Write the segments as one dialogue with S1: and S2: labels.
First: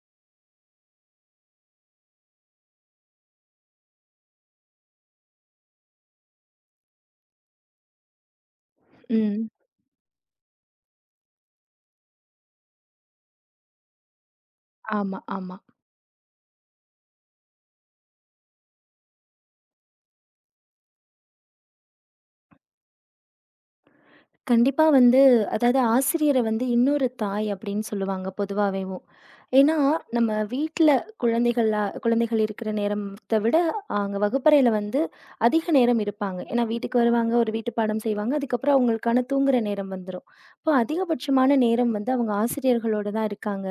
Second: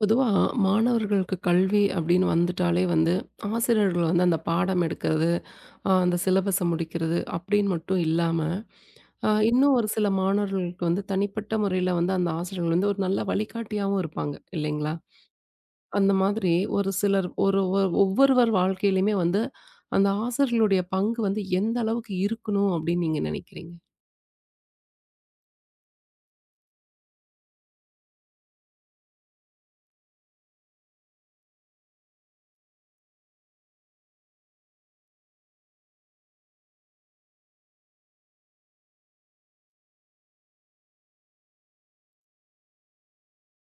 S1: பொதுவா மாணவர்களுக்கு கல்வி அப்படின்னு வந்துட்டாலே வந்து, ஆசிரியர்கள் வந்து அந்த பாடம் எடுக்கிறது, அந்த சிலபஸ முடிக்கிறது அப்படின்னு மட்டும் இல்லாம,
S2: ம்.
S1: இன்னும் ஒரு சில மாணவர்களுக்கு வந்து தனிப்பட்ட முறையில வந்து அந்த ஆசிரியர்கள் வந்து ஒரு நல்ல வழிகாட்டியாவும் இருப்பாங்க இல்லைங்களா?
S2: ஆமா, ஆமா.
S1: அந்த மாதிரி ஒரு சிலர் ஒரு ஒ ஒவ்வொருவர் வாழ்க்கையிலுமே வந்து அந்த ஆசிரியர்களுடைய பங்கு வந்து எந்த அளவுக்கு இருக்கணும் அப்படின்னு நீங்க நினைக்கிறீங்க?
S2: கண்டிப்பா வந்து, அதாவது ஆசிரியர வந்து இன்னொரு தாய் அப்படின்னு சொல்லுவாங்க பொதுவாவேவும். ஏன்னா, நம்ம வீட்ல குழந்தைகள் இருக்கிற நேரத்த விட, அங்க வகுப்பறையில வந்து அதிக நேரம் இருப்பாங்க. ஏன்னா வீட்டுக்கு வருவாங்க, ஒரு வீட்டு பாடம் செய்வாங்க. அதுக்கப்புறம் அவங்களுக்கான தூங்குற நேரம் வந்துரும். இப்போ அதிகபட்சமான நேரம் வந்து அவங்க ஆசிரியர்களோட தான் இருக்காங்க.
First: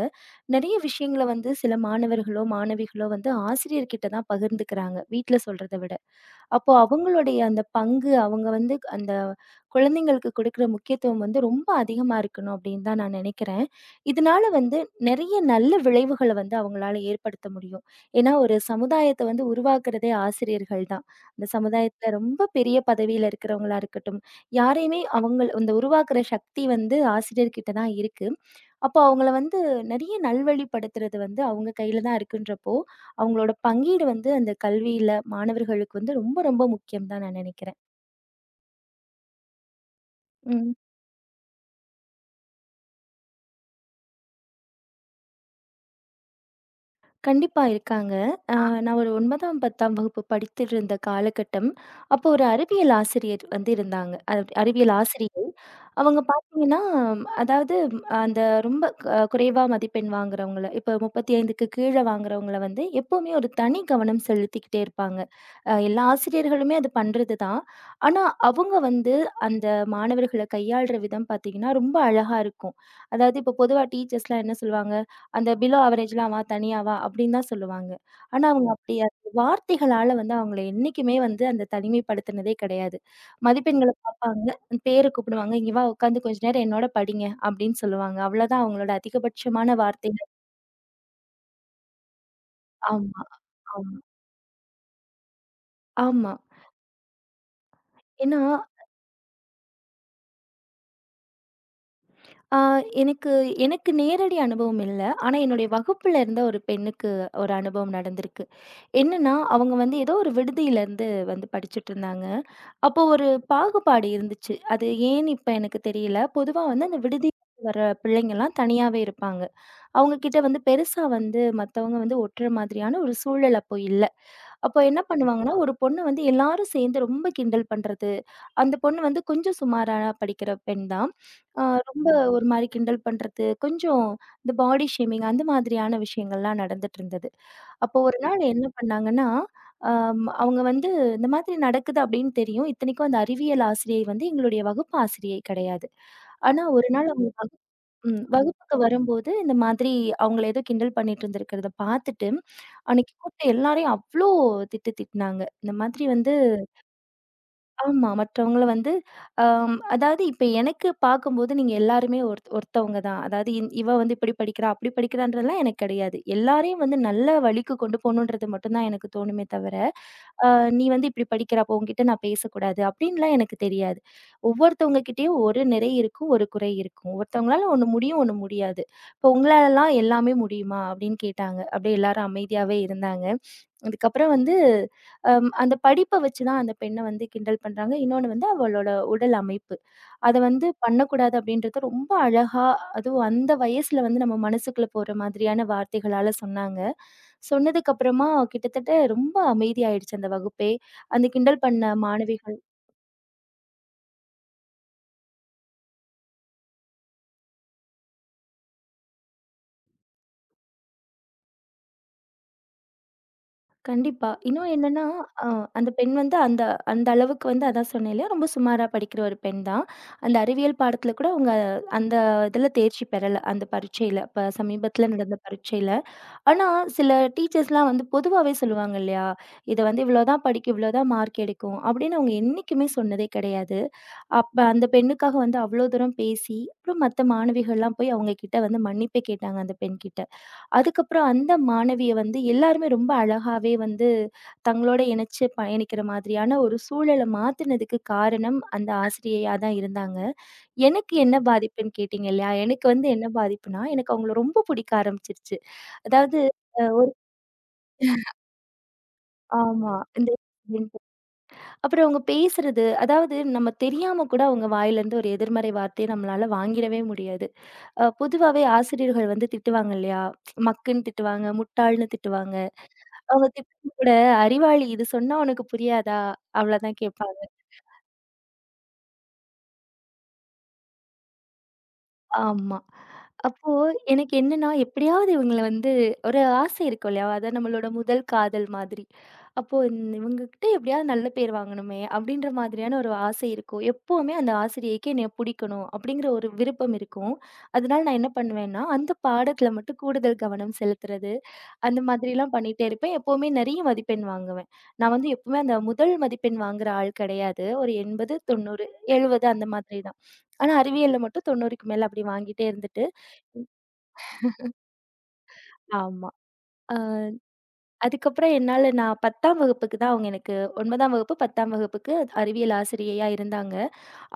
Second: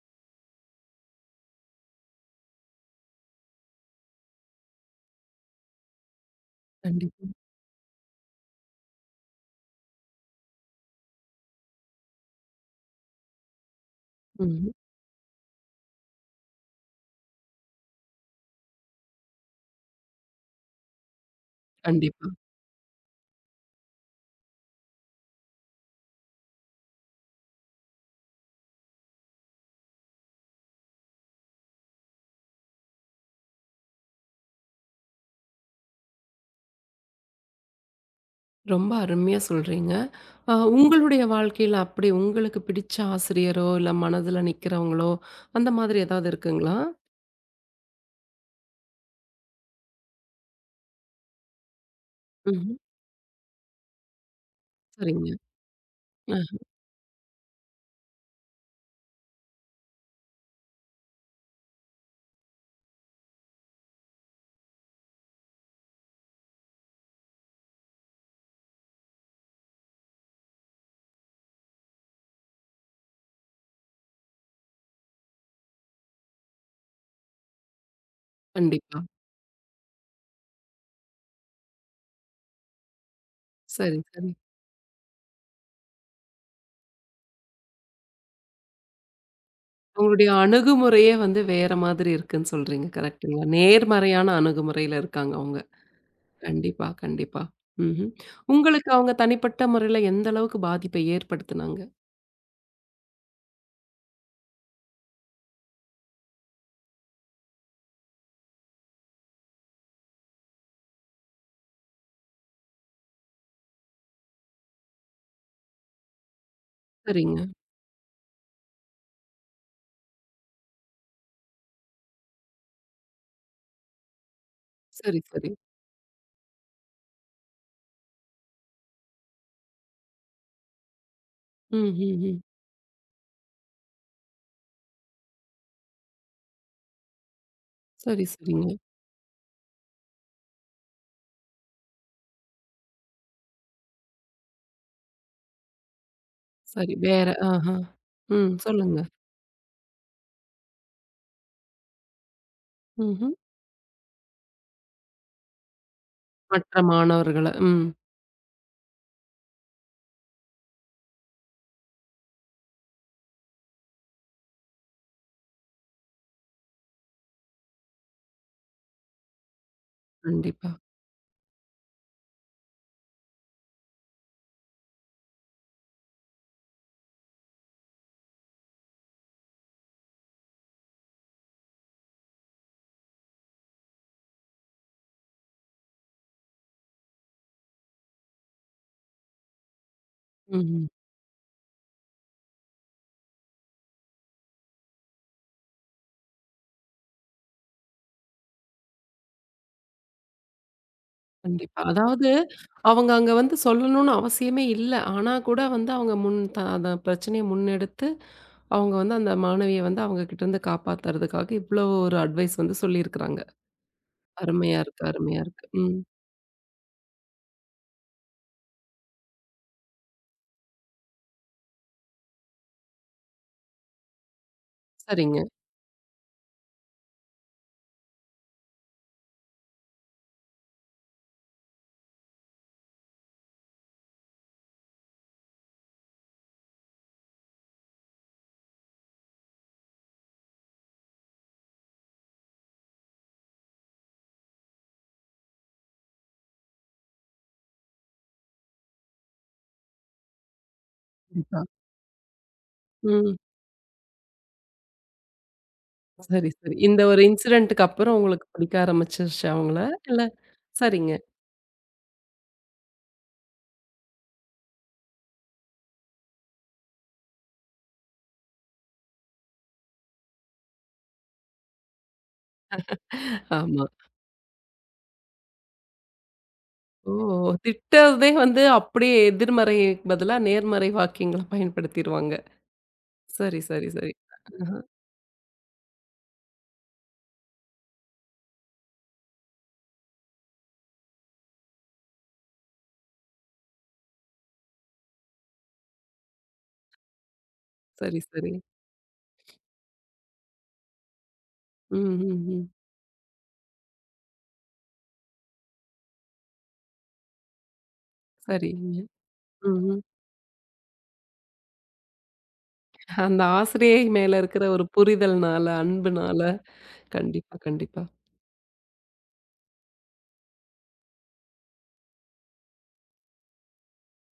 S2: நெறைய விஷயங்கள வந்து சில மாணவர்களோ, மாணவிகளோ வந்து ஆசிரியர்கிட்ட தான் பகிர்ந்துக்கிறாங்க, வீட்ல சொல்றத விட. அப்போ
S1: கண்டிப்பா.
S2: அவங்களுடைய அந்த பங்கு, அவங்க வந்து அந்த குழந்தைங்களுக்கு கொடுக்குற முக்கியத்துவம் வந்து ரொம்ப அதிகமா இருக்கணும் அப்படின்னு தான் நான் நினைக்கிறேன். இதனால
S1: ம்.
S2: வந்து நிறைய நல்ல விளைவுகள வந்து அவங்களால ஏற்படுத்த முடியும். ஏன்னா, ஒரு சமுதாயத்த வந்து உருவாக்குறதே ஆசிரியர்கள் தான். அந்த சமுதாயத்துல
S1: கண்டிப்பா.
S2: ரொம்ப பெரிய பதவியில இருக்கிறவங்களா இருக்கட்டும், யாரையுமே அவங்கள் அந்த உருவாக்குற சக்தி வந்து ஆசிரியர்கிட்ட தான் இருக்கு. அப்போ அவங்கள வந்து நிறைய நல்வழிப்படுத்துறது வந்து அவங்க கையில தான் இருக்குன்றப்போ, அவங்களோட பங்கீடு வந்து அந்த கல்வியில மாணவர்களுக்கு வந்து ரொம்ப ரொம்ப முக்கியம் தான் நான் நினைக்கிறேன்.
S1: ரொம்ப அருமையா சொல்றீங்க.
S2: ம்.
S1: உங்களுடைய வாழ்க்கையில அப்படி உங்களுக்கு பிடிச்ச ஆசிரியரோ, இல்ல மனதுல நிக்கிறவங்களோ, அந்த மாதிரி ஏதாவது இருக்குங்களா?
S2: கண்டிப்பா இருக்காங்க. அ ஆ. நான் ஒரு 9ஆம், 10ஆம் வகுப்பு படித்துட்டிருந்த காலகட்டம், அப்போ ஒரு
S1: ம்ஹ்ம்.
S2: அறிவியல் ஆசிரியர் வந்து இருந்தாங்க. அறிவியல்
S1: சரிங்க.
S2: ஆசிரியை. அவங்க
S1: அ
S2: பார்த்தீங்கன்னா, அதாவது ம், அந்த ரொம்ப குறைவா மதிப்பெண் வாங்குறவங்கள, இப்போ 35க்கு கீழ வாங்குறவங்கள வந்து எப்பவுமே ஒரு தனி கவனம் செலுத்திக்கிட்டே இருப்பாங்க. எல்லா ஆசிரியர்களுமே அது பண்றது தான். ஆனா, அவங்க வந்து அந்த மாணவர்கள கையாள்ற விதம் பார்த்தீங்கன்னா, ரொம்ப அழகா இருக்கும். அதாவது இப்போ பொதுவா டீச்சர்ஸ்லாம் என்ன சொல்லுவாங்க? அந்த பிலோ அவரேஜ்ல அவ தனியா வா! அப்படின்னு தான் சொல்லுவாங்க. ஆனா அவங்க அப்படி
S1: கண்டிப்பா.
S2: அந்த வார்த்தைகளால வந்து அவங்கள என்னைக்குமே வந்து அந்த தனிமைப்படுத்துனதே கிடையாது. மதிப்பெண்கள
S1: சரி, சரி.
S2: பார்ப்பாங்க, பேர கூப்பிடுவாங்க. "இங்க வா உட்காந்து கொஞ்ச நேரம் என்னோட படிங்க" அப்படின்னு சொல்லுவாங்க. அவ்வளோதான் அவங்களோட அதிகபட்சமான வார்த்தைகள்.
S1: உங்களுடைய அணுகுமுறையே வந்து வேற மாதிரி இருக்குன்னு சொல்றீங்க.
S2: ஆமா,
S1: கரெக்ட்டுங்களா?
S2: ஆமா,
S1: நேர்மறையான அணுகுமுறையில இருக்காங்க அவங்க.
S2: ஆமா.
S1: கண்டிப்பா, கண்டிப்பா. ம்ஹ்ம்.
S2: ஏன்னா
S1: உங்களுக்கு அவங்க தனிப்பட்ட முறையில எந்த அளவுக்கு பாதிப்பை ஏற்படுத்துனாங்க?
S2: ஆ, எனக்கு எனக்கு நேரடி அனுபவம் இல்ல. ஆனா, என்னுடைய வகுப்புல இருந்த ஒரு பெண்ணுக்கு ஒரு அனுபவம் நடந்திருக்கு. என்னன்னா, அவங்க வந்து ஏதோ ஒரு விடுதியில இருந்து வந்து படிச்சுட்டுருந்தாங்க. அப்போ ஒரு பாகுபாடு இருந்துச்சு. அது ஏன்னு இப்ப எனக்கு தெரியல. பொதுவா வந்து அந்த விடுதி
S1: சரிங்க.
S2: வர பிள்ளைங்கலாம் தனியாவே இருப்பாங்க. அவங்க கிட்ட வந்து பெருசா வந்து மத்தவங்க வந்து ஒட்டுற மாதிரியான ஒரு சூழல் அப்போ இல்ல. அப்போ என்ன
S1: சரி, சரி.
S2: பண்ணுவாங்கன்னா, ஒரு பொண்ண வந்து எல்லாரும் சேர்ந்து ரொம்ப கிண்டல் பண்றது. அந்த பொண்ணு வந்து கொஞ்சம் சுமாரா படிக்கிற பெண் தான். அ
S1: ம்,
S2: ரொம்ப
S1: ம், ம்.
S2: ஒரு மாரி கிண்டல் பண்றது, கொஞ்சம் இந்த பாடி ஷேமிங் அந்த மாதிரியான விஷயங்கள்லாம் நடந்துட்டு இருந்தது. அப்போ ஒரு
S1: சரி,
S2: நாள் என்ன
S1: சரிங்க.
S2: பண்ணாங்கன்னா, அவங்க வந்து இந்த மாதிரி நடக்குது அப்படின்னு தெரியும். இத்தனைக்கும் அந்த அறிவியல் ஆசிரியை வந்து எங்களுடைய வகுப்பு ஆசிரியை கிடையாது. ஆனா ஒரு
S1: சரி.
S2: நாள்
S1: வேற
S2: அவங்க
S1: ஆஹா. ம்.
S2: வகுப்புக்கு
S1: சொல்லுங்க.
S2: வரும்போது இந்த மாதிரி அவங்கள ஏதோ கிண்டல் பண்ணிட்டு இருந்திருக்கிறத பார்த்துட்டு, அன்னைக்கு
S1: ம்ஹ்ம்.
S2: கூப்ட்டு எல்லாரையும் அவ்ளோ திட்டு திட்டுனாங்க. இந்த மாதிரி வந்து
S1: மற்ற மாணவர்கள. ம்.
S2: ஆமா. மற்றவங்கள வந்து அதாவது இப்ப எனக்கு பார்க்கும்போது நீங்க எல்லாருமே ஒருத்தவங்க தான். அதாவது இவ வந்து இப்படி படிக்கிறா, அப்படி படிக்கிறான்றதெல்லாம் எனக்கு கிடையாது. எல்லாரையும் வந்து நல்ல வழிக்கு கொண்டு போணுன்றது மட்டும் தான் எனக்கு தோணுமே தவிர, அ
S1: கண்டிப்பா.
S2: "நீ வந்து இப்படி படிக்கிற, அப்போ உன்கிட்ட நான் பேசக்கூடாது" அப்படின்லாம் எனக்கு தெரியாது. ஒவ்வொருத்தவங்க கிட்டயும் ஒரு நிறை இருக்கும், ஒரு குறை இருக்கும். ஒருத்தவங்களால ஒண்ணு முடியும், ஒண்ணு முடியாது. இப்போ "உங்களாலலாம் எல்லாமே முடியுமா?" அப்படின்னு கேட்டாங்க. அப்படியே எல்லாரும் அமைதியாவே இருந்தாங்க. அதுக்கப்புறம் வந்து அந்த படிப்ப வச்சு தான் அந்த பெண்ண வந்து கிண்டல் பண்றாங்க. இன்னொன்னு வந்து அவளோட உடல் அமைப்பு. அத வந்து
S1: ம்ஹ்ம்.
S2: பண்ணக்கூடாது அப்படின்றத ரொம்ப அழகா, அதுவும் அந்த வயசுல வந்து நம்ம மனசுக்குள்ள போற மாதிரியான வார்த்தைகளால சொன்னாங்க. சொன்னதுக்கு அப்புறமா கிட்டத்தட்ட ரொம்ப அமைதியாயிடுச்சு அந்த வகுப்பே. அந்த கிண்டல்
S1: கண்டிப்பா.
S2: பண்ண
S1: அதாவது
S2: மாணவிகள்
S1: அவங்க அங்க வந்து சொல்லணும்னு அவசியமே இல்ல. ஆனா கூட வந்து அவங்க முன் அந்த பிரச்சனைய முன்னெடுத்து, அவங்க வந்து அந்த மாணவிய வந்து அவங்க கிட்டருந்து காப்பாத்துறதுக்காக இவ்ளோ ஒரு அட்வைஸ் வந்து சொல்லியிருக்கிறாங்க.
S2: கண்டிப்பா. இன்னும்
S1: அருமையா
S2: என்னன்னா,
S1: இருக்கு, அருமையா
S2: அ
S1: இருக்கு.
S2: அந்த
S1: ம்.
S2: பெண் வந்து அந்த அந்த அளவுக்கு வந்து அதான் சொன்னேன் இல்லையா, ரொம்ப சுமாரா படிக்கிற ஒரு பெண் தான். அந்த அறிவியல் பாடத்துல கூட அவங்க அந்த இதுல தேர்ச்சி பெறல, அந்த பரீட்சையில. இப்ப சமீபத்துல நடந்த
S1: சரிங்க.
S2: பரீட்சையில. ஆனா, சில டீச்சர்ஸ்லாம் வந்து பொதுவாவே சொல்லுவாங்க இல்லையா? "இத வந்து இவ்வளோதான் படிக்கும், இவ்வளோதான் மார்க் எடுக்கும்." அப்படின்னு அவங்க என்னைக்குமே சொன்னதே கிடையாது. அப்ப அந்த பெண்ணுக்காக வந்து அவ்வளோ தூரம் பேசி, அப்புறம் மத்த மாணவிகள்லாம் போய் அவங்க கிட்ட வந்து மன்னிப்பே கேட்டாங்க அந்த பெண்கிட்ட. அதுக்கப்புறம் அந்த மாணவிய வந்து எல்லாருமே ரொம்ப அழகாவே வந்து தங்களோட இணைச்சு பயணிக்கிற மாதிரியான ஒரு சூழல மாத்துனதுக்கு காரணம் அந்த ஆசிரியையா தான் இருந்தாங்க. எனக்கு என்ன
S1: கண்டிப்பா.
S2: பாதிப்புன்னு கேட்டீங்க இல்லையா? எனக்கு வந்து என்ன
S1: ம்.
S2: பாதிப்புன்னா, எனக்கு அவங்கள ரொம்ப புடிக்க ஆரம்பிச்சுருச்சு. அதாவது
S1: சரி, சரி. இந்த ஒரு இன்சிடென்ட்க்கு அப்புறம் உங்களுக்கு பிடிக்க ஆரம்பிச்சிருச்சா அவங்கள?
S2: ஆமா.
S1: இல்ல
S2: இந்த
S1: சரிங்க.
S2: அப்புறம் அவங்க பேசுறது, அதாவது நம்ம தெரியாம கூட அவங்க வாயிலருந்து ஒரு எதிர்மறை வார்த்தைய நம்மளால வாங்கிடவே முடியாது. பொதுவாவே ஆசிரியர்கள் வந்து திட்டுவாங்க இல்லையா? மக்குன்னு திட்டுவாங்க, முட்டாள்ன்னு திட்டுவாங்க. அவங்க
S1: ஆமா.
S2: திட்டுறது கூட அறிவாளி இது சொன்னா உனக்கு புரியாதா? அவ்வளதான்
S1: ஓ!
S2: கேட்பாங்க.
S1: திட்டுறதே வந்து அப்படியே எதிர்மறை பதிலா நேர்மறை வாக்கியங்கள பயன்படுத்திருவாங்க.
S2: ஆமா.
S1: சரி,
S2: அப்போ
S1: சரி, சரி.
S2: எனக்கு என்னன்னா,
S1: ஆஹா.
S2: எப்படியாவது இவங்கள வந்து ஒரு ஆசை இருக்கும் இல்லையா? அதான் நம்மளோட முதல் காதல் மாதிரி. அப்போ இவங்ககிட்ட எப்படியாவது நல்ல பேர் வாங்கணுமே! அப்படின்ற மாதிரியான ஒரு ஆசை இருக்கும். எப்பவுமே அந்த ஆசிரியைக்கு என்னைய புடிக்கணும் அப்படிங்கிற ஒரு விருப்பம் இருக்கும். அதனால நான்
S1: சரி,
S2: என்ன
S1: சரி.
S2: பண்ணுவேன்னா, அந்த பாடத்தில மட்டும் கூடுதல் கவனம் செலுத்துறது.
S1: ம்,
S2: அந்த
S1: ம்,
S2: மாதிரிலாம்
S1: ம்.
S2: பண்ணிட்டே இருப்பேன். எப்பவுமே நெறைய மதிப்பெண் வாங்குவேன். நான் வந்து எப்பவுமே அந்த முதல் மதிப்பெண் வாங்குற ஆள் கிடையாது. ஒரு 80, 90,
S1: சரிங்க.
S2: 70 அந்த
S1: ம்ஹ்ம்.
S2: மாதிரி தான். ஆனா அறிவியல்ல மட்டும் 90க்கு மேல அப்படி வாங்கிட்டே இருந்துட்டு
S1: அந்த ஆசிரியை மேல இருக்கிற ஒரு புரிதல்னால,
S2: ஆமா.
S1: அன்புனால.
S2: அ
S1: கண்டிப்பா, கண்டிப்பா.
S2: அதுக்கப்புறம் என்னால நான் 10ஆம் வகுப்புக்கு தான் அவங்க எனக்கு 9ஆம் வகுப்பு, 10ஆம் வகுப்புக்கு அறிவியல் ஆசிரியையா இருந்தாங்க.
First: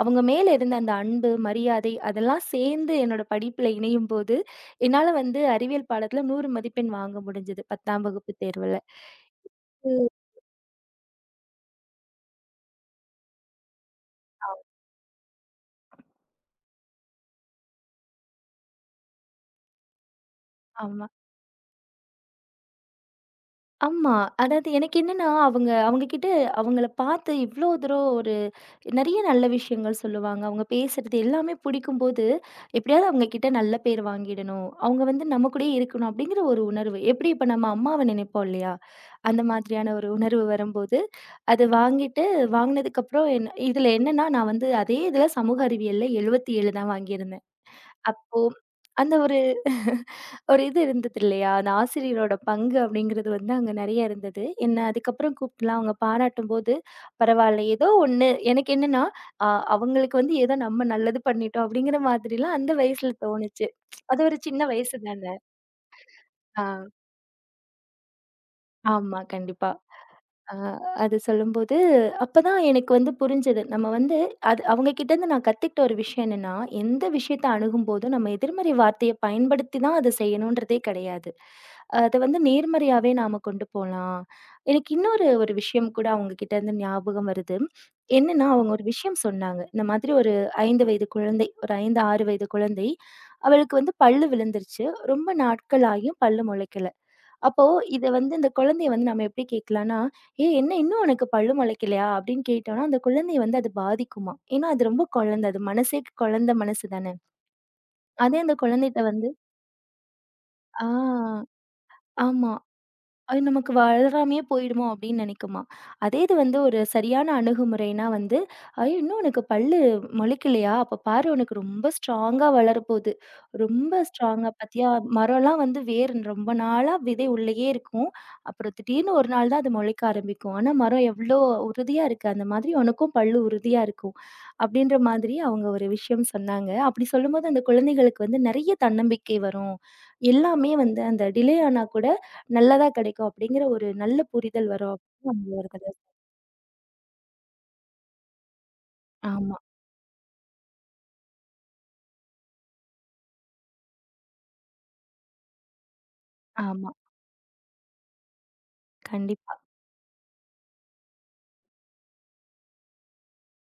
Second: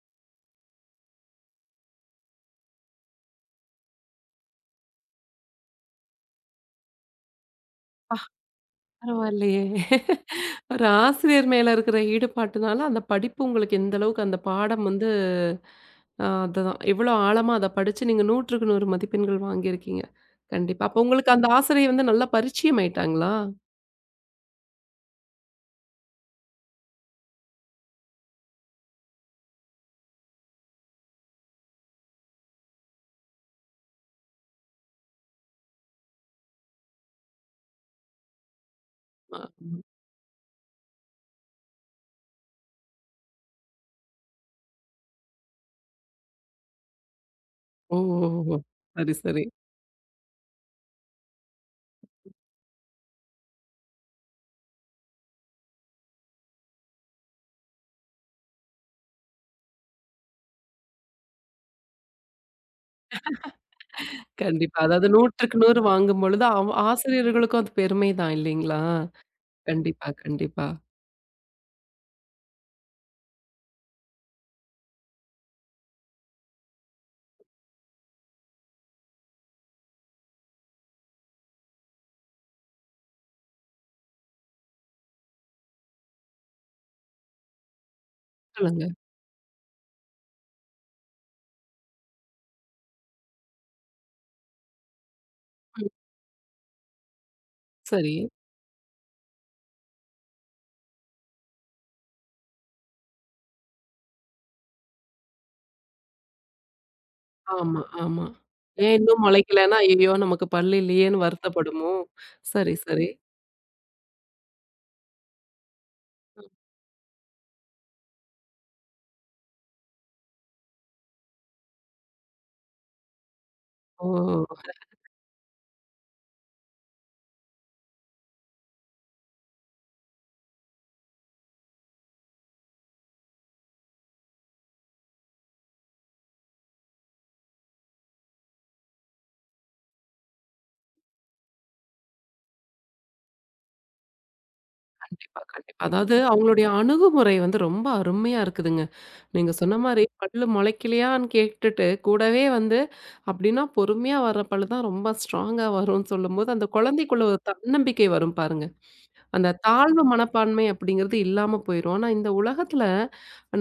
S2: அவங்க மேல இருந்த அந்த அன்பு, மரியாதை அதெல்லாம் சேர்ந்து என்னோட படிப்புல இணையும்போது, என்னால வந்து அறிவியல் பாடத்துல 100 மதிப்பெண் வாங்க முடிஞ்சது 10ஆம் வகுப்பு தேர்வுல.
S1: பரவாயில்லையே! ஒரு ஆசிரியர் மேல இருக்கிற ஈடுபாட்டுனால, அந்த படிப்பு உங்களுக்கு எந்த அளவுக்கு அந்த பாடம் வந்து அதுதான். எவ்வளோ ஆழமா அத படிச்சு நீங்க 100க்கு 100 மதிப்பெண்கள் வாங்கியிருக்கீங்க. கண்டிப்பா. அப்போ
S2: ஆமா.
S1: உங்களுக்கு அந்த ஆசிரியை வந்து நல்லா பரிச்சயம் ஆயிட்டாங்களா?
S2: ஆமா. அதாவது எனக்கு என்னன்னா, அவங்க அவங்க கிட்ட அவங்கள பார்த்து இவ்ளோ தூரம் ஒரு நெறைய நல்ல விஷயங்கள் சொல்லுவாங்க. அவங்க பேசுறது எல்லாமே பிடிக்கும்போது, எப்படியாவது அவங்க கிட்ட நல்ல பேர் வாங்கிடணும். அவங்க வந்து நம்ம கூடயே இருக்கணும் அப்படிங்கிற ஒரு உணர்வு. எப்படி இப்ப நம்ம அம்மாவ நினைப்போம் இல்லையா?
S1: அ.
S2: அந்த மாதிரியான ஒரு உணர்வு வரும்போது, அது வாங்கிட்டு வாங்கினதுக்கப்புறம் இதுல என்னன்னா, நான் வந்து அதே இதுல சமூக அறிவியல்ல 77 தான் வாங்கியிருந்தேன்.
S1: ஓ! ஓ!
S2: அப்போ
S1: ஓ! சரி,
S2: அந்த ஒரு
S1: சரி.
S2: ஒரு இது இருந்தது இல்லையா? அந்த ஆசிரியரோட பங்கு அப்படிங்கிறது வந்து அங்க நெறைய இருந்தது. என்ன அதுக்கப்புறம் கூப்ட்டுலாம் அவங்க பாராட்டும்போது, பரவால்ல ஏதோ ஒண்ணு எனக்கு என்னன்னா, அ அவங்களுக்கு வந்து ஏதோ நம்ம நல்லது பண்ணிட்டோம் அப்படிங்கிற மாதிரிலாம் அந்த வயசுல தோணுச்சு. அது ஒரு சின்ன
S1: கண்டிப்பா.
S2: வயசு
S1: அதாவது
S2: தானே.
S1: 100க்கு 100 வாங்கும்பொழுது,
S2: ஆ,
S1: ஆசிரியர்களுக்கும் அது பெருமை தான் இல்லைங்களா?
S2: ஆமா கண்டிப்பா.
S1: கண்டிப்பா,
S2: ஆ
S1: கண்டிப்பா.
S2: அது சொல்லும்போது, அப்பதான் எனக்கு வந்து புரிஞ்சது. நம்ம வந்து அது அவங்க கிட்டேருந்து நான் கத்துக்கிட்ட ஒரு விஷயம் என்னன்னா, எந்த விஷயத்த அணுகும்போதும் நம்ம எதிர்மறை வார்த்தைய பயன்படுத்தி தான் அத செய்யணுன்றதே கிடையாது. அத வந்து நேர்மறையாவே நாம கொண்டு போலாம். எனக்கு ஒரு விஷயம் கூட அவங்க கிட்டேருந்து ஞாபகம் வருது. என்னன்னா, அவங்க ஒரு
S1: சொல்லுங்க.
S2: விஷயம் சொன்னாங்க. இந்த மாதிரி ஒரு 5 வயது குழந்தை, ஒரு 5, 6 வயது குழந்தை. அவளுக்கு வந்து பல்லு விழுந்துருச்சு. ரொம்ப நாட்கள்
S1: ம்.
S2: ஆகியும் பல்லு முளைக்கல. அப்போ இத
S1: சரி.
S2: வந்து இந்த குழந்தைய வந்து நம்ம எப்படி கேட்கலாம்னா, "ஏய் என்ன இன்னும் உனக்கு பல்லு முளைக்கலையா?" அப்படின்னு கேட்டோம்னா, அந்த குழந்தைய வந்து அது பாதிக்குமாம். ஏன்னா அது ரொம்ப குழந்தை. அது மனசே குழந்தை மனசு தானே.
S1: ஆமா, ஆமா.
S2: அதே அந்த
S1: ஏன்
S2: குழந்தைட்ட
S1: இன்னும்
S2: வந்து
S1: முளைக்கலன்னா, ஐயய்யோ! நமக்கு பல்லு
S2: ஆ,
S1: இல்லையேன்னு வருத்தப்படுமோ?
S2: ஆமா.
S1: சரி, சரி.
S2: அது நமக்கு வளராமயே போயிடுமோ அப்படின்னு நினைக்குமா? அதே இது வந்து ஒரு சரியான அணுகுமுறைனா வந்து, "ஐயோ! இன்னும் உனக்கு பல்லு முளைக்கலையா? அப்ப பாரு உனக்கு ரொம்ப ஸ்ட்ராங்கா வளரப்போது. ரொம்ப
S1: ஓ!
S2: ஸ்ட்ராங்கா பாத்தியா? மரம்லாம் வந்து வேர் ரொம்ப நாளா விதை உள்ளேயே இருக்கும். அப்புறம் திடீர்னு ஒரு நாள் தான் அது முளைக்க ஆரம்பிக்கும். ஆனா மரம் எவ்ளோ உறுதியா இருக்கு. அந்த மாதிரி உனக்கும் பல்லு உறுதியா இருக்கும்." அப்படின்ற மாதிரி அவங்க ஒரு விஷயம் சொன்னாங்க. அப்படி சொல்லும்போது அந்த குழந்தைகளுக்கு வந்து நெறைய தன்னம்பிக்கை வரும். எல்லாமே வந்து அந்த டிலே ஆனா கூட நல்லதா கிடைக்கும் அப்படிங்கிற ஒரு நல்ல புரிதல் வரும் அப்படின்னு
S1: கண்டிப்பா,
S2: நம்ம ஒரு
S1: கண்டிப்பா.
S2: தடவ
S1: அதாவது அவங்களுடைய அணுகுமுறை வந்து ரொம்ப அருமையா இருக்குதுங்க. நீங்க
S2: ஆமா,
S1: சொன்ன மாரி பல்லு முளைக்கலையான்னு கேட்டுட்டு, கூடவே வந்து அப்படின்னா பொறுமையா வர்ற பல்லு தான் ரொம்ப ஸ்ட்ராங்கா வரும்ன்னு சொல்லும்போது, அந்த
S2: ஆமா.
S1: குழந்தைக்குள்ள ஒரு தன்னம்பிக்கை வரும் பாருங்க. அந்த
S2: கண்டிப்பா.
S1: தாழ்வு மனப்பான்மை அப்படிங்கிறது இல்லாம போயிரும். ஆனா, இந்த உலகத்துல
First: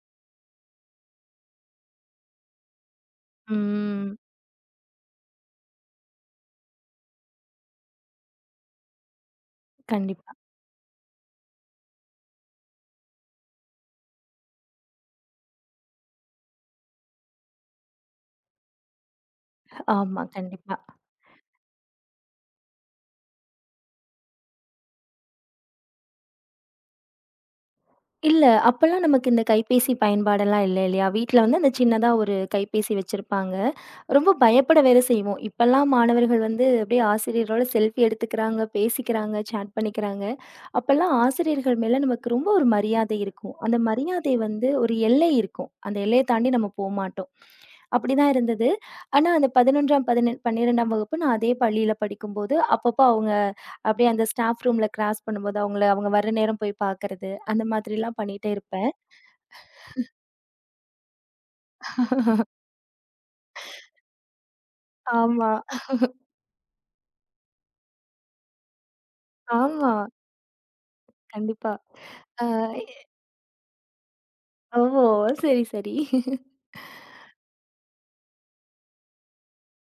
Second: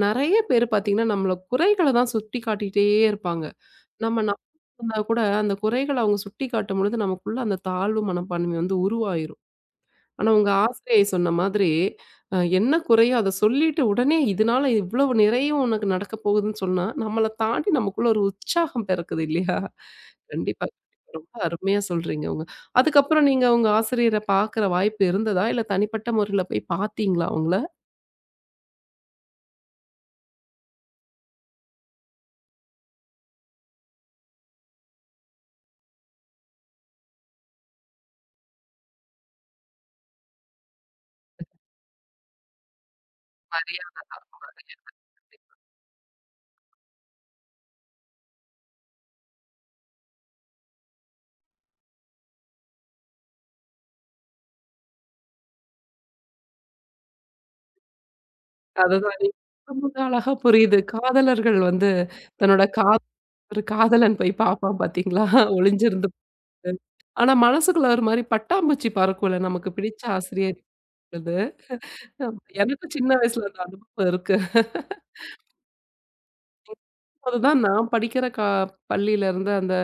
S1: நெறைய பேரு பார்த்தீங்கன்னா, நம்மள குறைகள தான் சுட்டி காட்டிட்டே இருப்பாங்க.
S2: ம்.
S1: நம்ம நல்லா இருந்தா கூட அந்த குறைகள அவங்க சுட்டி காட்டும்பொழுது நமக்குள்ள அந்த தாழ்வு மனப்பான்மை வந்து உருவாயிரும். ஆனா,
S2: கண்டிப்பா.
S1: உங்க ஆசிரியை சொன்ன மாதிரி, என்ன குறையோ அத சொல்லிட்டு உடனே இதனால இவ்வளவு நிறையும் உனக்கு நடக்க போகுதுன்னு சொன்னா, நம்மள தாண்டி நமக்குள்ள ஒரு உற்சாகம் பிறக்குது இல்லையா?
S2: ஆமா,
S1: கண்டிப்பா. கண்டிப்பா.
S2: கண்டிப்பா.
S1: ரொம்ப அருமையா சொல்றீங்க உங்க. அதுக்கப்புறம் நீங்க உங்க ஆசிரியர பார்க்குற வாய்ப்பு இருந்ததா? இல்ல தனிப்பட்ட முறையில போய் பார்த்தீங்களா அவங்கள?
S2: இல்ல, அப்பல்லாம் நமக்கு இந்த கைபேசி பயன்பாடெல்லாம் இல்ல இல்லையா? வீட்ல வந்து அந்த சின்னதா ஒரு கைபேசி வச்சிருப்பாங்க. ரொம்ப பயப்பட வேற செய்வோம். இப்பல்லாம் மாணவர்கள் வந்து அப்படியே ஆசிரியரோட செல்ஃபி எடுத்துக்கிறாங்க, பேசிக்கிறாங்க, சேட் பண்ணிக்கிறாங்க. அப்பல்லாம் ஆசிரியர்கள் மேல நமக்கு ரொம்ப ஒரு மரியாதை இருக்கும். அந்த
S1: நெறைய
S2: மரியாதை வந்து ஒரு எல்லை இருக்கும். அந்த எல்லைய தாண்டி நம்ம போமாட்டோம். அப்படிதான் இருந்தது. ஆனா, அந்த 11ஆம், 11 12ஆம் வகுப்பு நான் அதே பள்ளியில படிக்கும்போது, அப்பப்போ அவங்க அப்படியே அந்த ஸ்டாஃப் ரூம்ல கிராஸ் பண்ணும்போது, அவங்கள அவங்க வர நேரம் போய் பார்க்கறது, அந்த மாதிரிலாம் பண்ணிட்டே இருப்பேன்.
S1: அதுதான் நீங்க சொல்லும்போது அழகா புரியுது. காதலர்கள் வந்து தன்னோட காதல் ஒரு காதலன் போய் பார்ப்பான் பார்த்தீங்களா?
S2: ஆமா,
S1: ஒளிஞ்சிருந்து ஆனா மனசுக்குள்ள ஒரு மாரி பட்டாம்பூச்சி பறக்கும்ல நமக்கு
S2: ஆமா.
S1: பிடிச்ச ஆசிரியர்.
S2: கண்டிப்பா. அ
S1: எனக்கும் சின்ன வயசுல அந்த அனுபவம் இருக்கு.
S2: ஓஹோ! சரி, சரி.
S1: அதுதான் நான் படிக்கிற பள்ளியில இருந்த அந்த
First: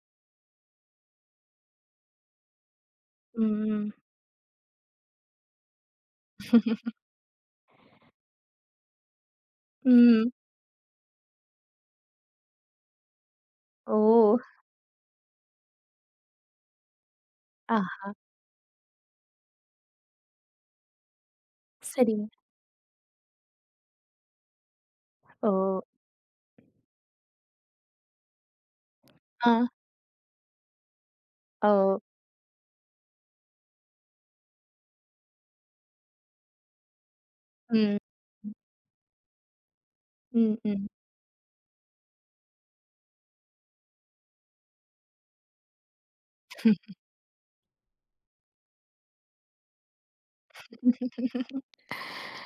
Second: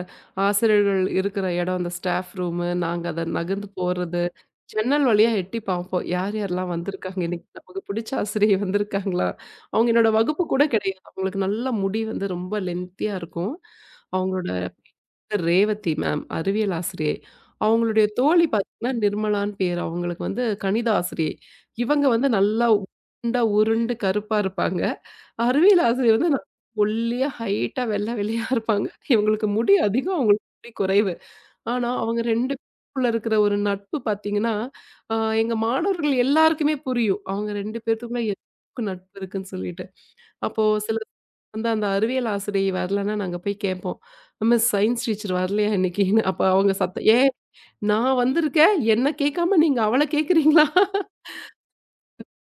S1: ஆசிரியர்கள் இருக்கிற இடம், அந்த ஸ்டாஃப் ரூமு, நாங்க அத நகர்ந்து
S2: ம்,
S1: போறது, ஜன்னல் வழியா எட்டி பார்ப்போம். யார் யாரெல்லாம் வந்திருக்காங்க? இன்னைக்கு நமக்கு பிடிச்ச ஆசிரியை வந்திருக்காங்களா? அவங்க என்னோட
S2: ம்.
S1: வகுப்பு கூட கிடையாது. அவங்களுக்கு நல்ல முடி வந்து ரொம்ப லென்த்தியா இருக்கும்.
S2: ஓ!
S1: அவங்களோட பேர் ரேவதி மேம், அறிவியல் ஆசிரியை.
S2: ஆ,
S1: அவங்களுடைய தோழி பார்த்தீங்கன்னா, நிர்மலான்னு பேரு. அவங்களுக்கு வந்து கணித ஆசிரியை. இவங்க
S2: சரிங்க.
S1: வந்து நல்லா உருண்ட, உருண்டு கருப்பா இருப்பாங்க.
S2: ஓ!
S1: அறிவியல் ஆசிரியர் வந்து நான் ஒல்லியா, ஹைட்டா, வெள்ள வெள்ளையா இருப்பாங்க. இவங்களுக்கு
S2: ஆ.
S1: முடி அதிகம், அவங்களுக்கு முடி குறைவு.
S2: ஓ!
S1: ஆனா, அவங்க 2 பேருக்குள்ள இருக்கிற ஒரு நட்பு பார்த்தீங்கன்னா, அ எங்க மாணவர்கள் எல்லாருக்குமே புரியும். அவங்க 2
S2: ம்.
S1: பேத்துக்குள்ள எந்த அளவுக்கு நட்பு இருக்குன்னு சொல்லிட்டு.
S2: ம்,
S1: அப்போ
S2: ம்.
S1: சில வந்து அந்த அறிவியல் ஆசிரியை வரலன்னா நாங்க போய் கேட்போம். மிஸ் சயின்ஸ் டீச்சர் வரலையா இன்னைக்கின்னு. அப்ப அவங்க சத்தம் ஏன் நான் வந்திருக்கேன், என்ன கேட்காம நீங்க அவள கேட்கிறீங்களா?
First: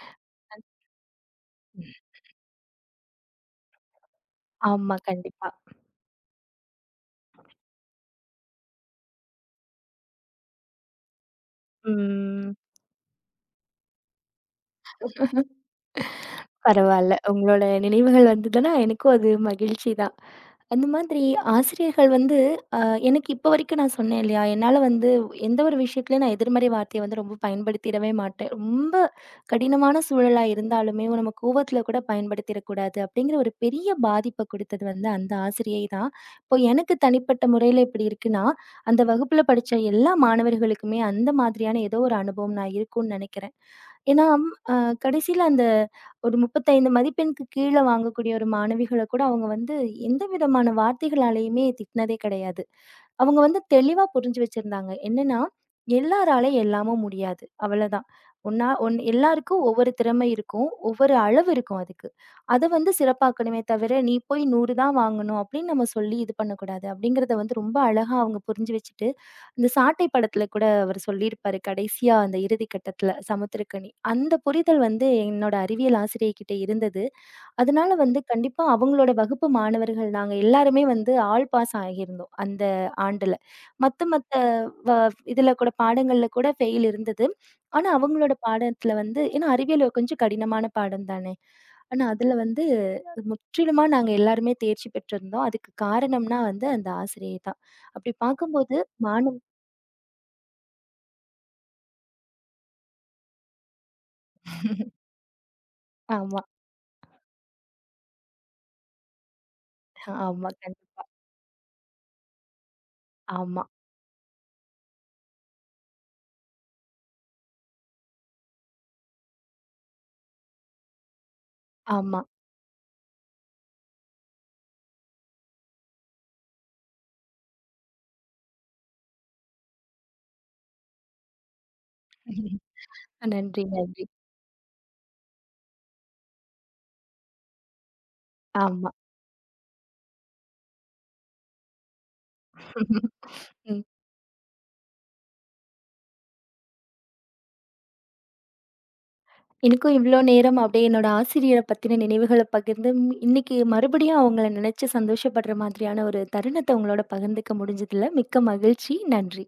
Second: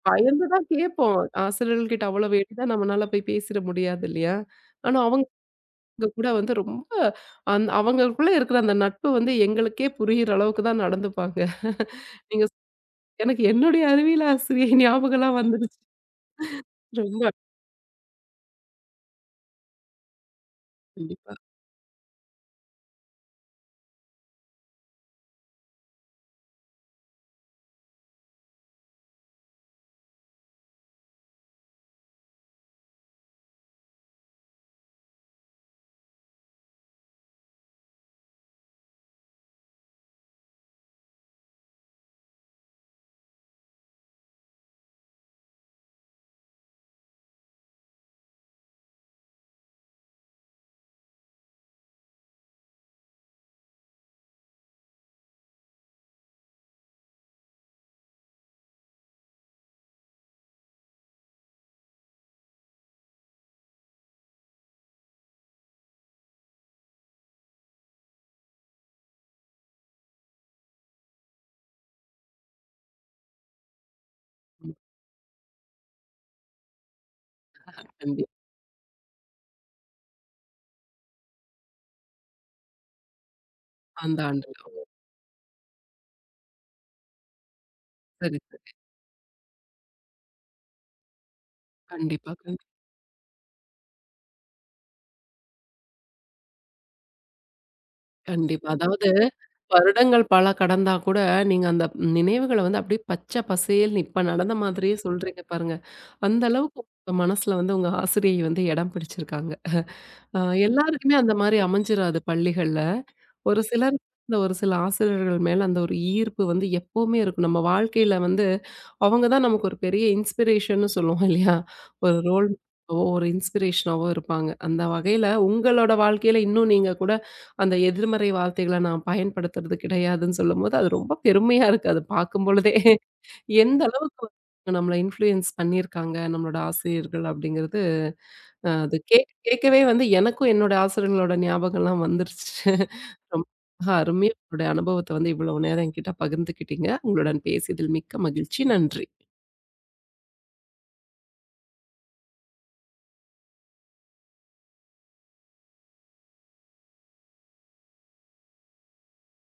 S1: பயந்து தான் கேட்போம். ஆசிரியர்கள்கிட்ட அவ்வளவு எளிதா நம்மனால போய் பேசிற முடியாது இல்லையா?
S2: ஆமா,
S1: ஆனா அவங்க
S2: கண்டிப்பா.
S1: கூட வந்து ரொம்ப அவங்களுக்குள்ள இருக்கிற அந்த நட்பு வந்து எங்களுக்கே புரியிற அளவுக்கு தான் நடந்துப்பாங்க. நீங்க
S2: ம்.
S1: எனக்கு என்னுடைய அறிவியல் ஆசிரியை ஞாபகம்லாம் வந்துருச்சு.
S2: பரவால்ல.
S1: ரொம்ப
S2: உங்களோட நினைவுகள் வந்ததுன்னா, எனக்கும் அது மகிழ்ச்சி தான். அந்த மாதிரி
S1: கண்டிப்பா.
S2: ஆசிரியர்கள் வந்து அ எனக்கு இப்போ வரைக்கும் நான் சொன்னேன் இல்லையா, என்னால வந்து எந்த ஒரு விஷயத்துலயும் நான் எதிர்மறை வார்த்தைய வந்து ரொம்ப பயன்படுத்திடவே மாட்டேன். ரொம்ப கடினமான சூழலா இருந்தாலுமே, நம்ம கோவத்தில கூட பயன்படுத்திடக்கூடாது அப்படிங்கிற ஒரு பெரிய பாதிப்ப குடுத்தது வந்து அந்த ஆசிரியை தான். இப்போ எனக்கு தனிப்பட்ட முறையில இப்படி இருக்குன்னா, அந்த வகுப்புல படிச்ச எல்லா மாணவர்களுக்குமே அந்த மாதிரியான ஏதோ ஒரு அனுபவம் நான் இருக்கும்னு நெனைக்கிறேன். ஏன்னா, அ கடைசியில அந்த ஒரு 35 மதிப்பெண்க்கு கீழ வாங்கக்கூடிய ஒரு மாணவிகள கூட அவங்க வந்து எந்த விதமான வார்த்தைகளாலயுமே திட்டினதே கிடையாது. அவங்க வந்து தெளிவா புரிஞ்சு வச்சிருந்தாங்க. என்னன்னா, எல்லாராலயும் எல்லாமும் முடியாது. அவ்வளதான். ஒன்னா ஒன் எல்லாருக்கும் ஒவ்வொரு திறமை இருக்கும். ஒவ்வொரு அளவு இருக்கும் அதுக்கு. அத வந்து சிறப்பாக்கணுமே தவிர, "நீ போய் 100 தான் வாங்கணும்" அப்படின்னு நம்ம சொல்லி இது பண்ணக்கூடாது. அப்படிங்கிறத வந்து ரொம்ப அழகா அவங்க புரிஞ்சு வச்சுட்டு இந்த சாட்டை படத்துல கூட அவரு சொல்லியிருப்பாரு, கடைசியா அந்த இறுதி கட்டத்துல "சமுத்திரக்கனி." அந்த
S1: ம்.
S2: புரிதல் வந்து என்னோட அறிவியல் ஆசிரியைகிட்ட இருந்தது. அதனால வந்து
S1: கண்டிப்பா.
S2: கண்டிப்பா அவங்களோட வகுப்பு மாணவர்கள் நாங்க எல்லாருமே வந்து ஆல் பாஸ் ஆகியிருந்தோம் அந்த ஆண்டுல. மத்த
S1: அந்த
S2: மத்த
S1: ஆண்டுல.
S2: வ இதுல கூட பாடங்கள்ல கூட ஃபெயில் இருந்தது. ஆனா அவங்களோட
S1: சரி, சரி.
S2: பாடத்துல வந்து ஏன்னா அறிவியல் கொஞ்சம் கடினமான பாடம் தானே. ஆனா அதுல
S1: கண்டிப்பா, கண்
S2: வந்து முற்றிலுமா நாங்க எல்லாருமே தேர்ச்சி பெற்றிருந்தோம். அதுக்கு காரணம்னா வந்து அந்த ஆசிரியை தான். அப்படி
S1: கண்டிப்பா.
S2: பார்க்கும்போது
S1: அதாவது
S2: மாணவ
S1: வருடங்கள் பல கடந்தா கூட, நீங்க அந்த நினைவுகள வந்து அப்படியே பச்சை பசேல்னு இப்ப நடந்த மாதிரியே சொல்றீங்க பாருங்க.
S2: ஆமா,
S1: அந்த அளவுக்கு உங்க மனசுல வந்து உங்க ஆசிரியை வந்து இடம் பிடிச்சிருக்காங்க. அ
S2: ஆமா.
S1: எல்லாருக்குமே அந்த மாரி அமைஞ்சிராது பள்ளிகள்ல. ஒரு
S2: ஆமா,
S1: சிலர் இந்த ஒரு சில ஆசிரியர்கள் மேல அந்த ஒரு ஈர்ப்பு வந்து எப்பவுமே இருக்கும். நம்ம வாழ்க்கையில வந்து அவங்க தான் நமக்கு ஒரு பெரிய இன்ஸ்பிரேஷன்னு சொல்லுவோம் இல்லையா? ஒரு
S2: ஆமா.
S1: ரோல் ஒரு இன்ஸ்பிரேஷனாவோ இருப்பாங்க. அந்த வகையில உங்களோட வாழ்க்கையில இன்னும் நீங்க கூட அந்த எதிர்மறை வார்த்தைகள நான் பயன்படுத்துறது கிடையாதுன்னு சொல்லும்போது, அது ரொம்ப பெருமையா இருக்கு. அது பார்க்கும் பொழுதே
S2: நன்றி,
S1: எந்த
S2: நன்றி.
S1: அளவுக்கு நம்மள இன்ஃப்ளூயன்ஸ் பண்ணியிருக்காங்க நம்மளோட ஆசிரியர்கள் அப்படிங்கிறது
S2: ஆமா.
S1: அது கேட்க கேட்கவே வந்து எனக்கும் என்னோட ஆசிரியர்களோட ஞாபகம்லாம் வந்துருச்சு. ரொம்ப
S2: ம்.
S1: அருமையா உங்களுடைய அனுபவத்த வந்து இவ்வளவு நேரம் என்கிட்ட பகிர்ந்துக்கிட்டீங்க. உங்களுடன் பேசியதில் மிக்க மகிழ்ச்சி. நன்றி.
S2: எனக்கும் இவ்ளோ நேரம் அப்படியே என்னோட ஆசிரியர பத்தின நினைவுகள பகிர்ந்து, ம் இன்னைக்கு மறுபடியும் அவங்கள நினைச்சு சந்தோஷப்படுற மாதிரியான ஒரு தருணத்த உங்களோட பகிர்ந்துக்க முடிஞ்சதுல மிக்க மகிழ்ச்சி. நன்றி.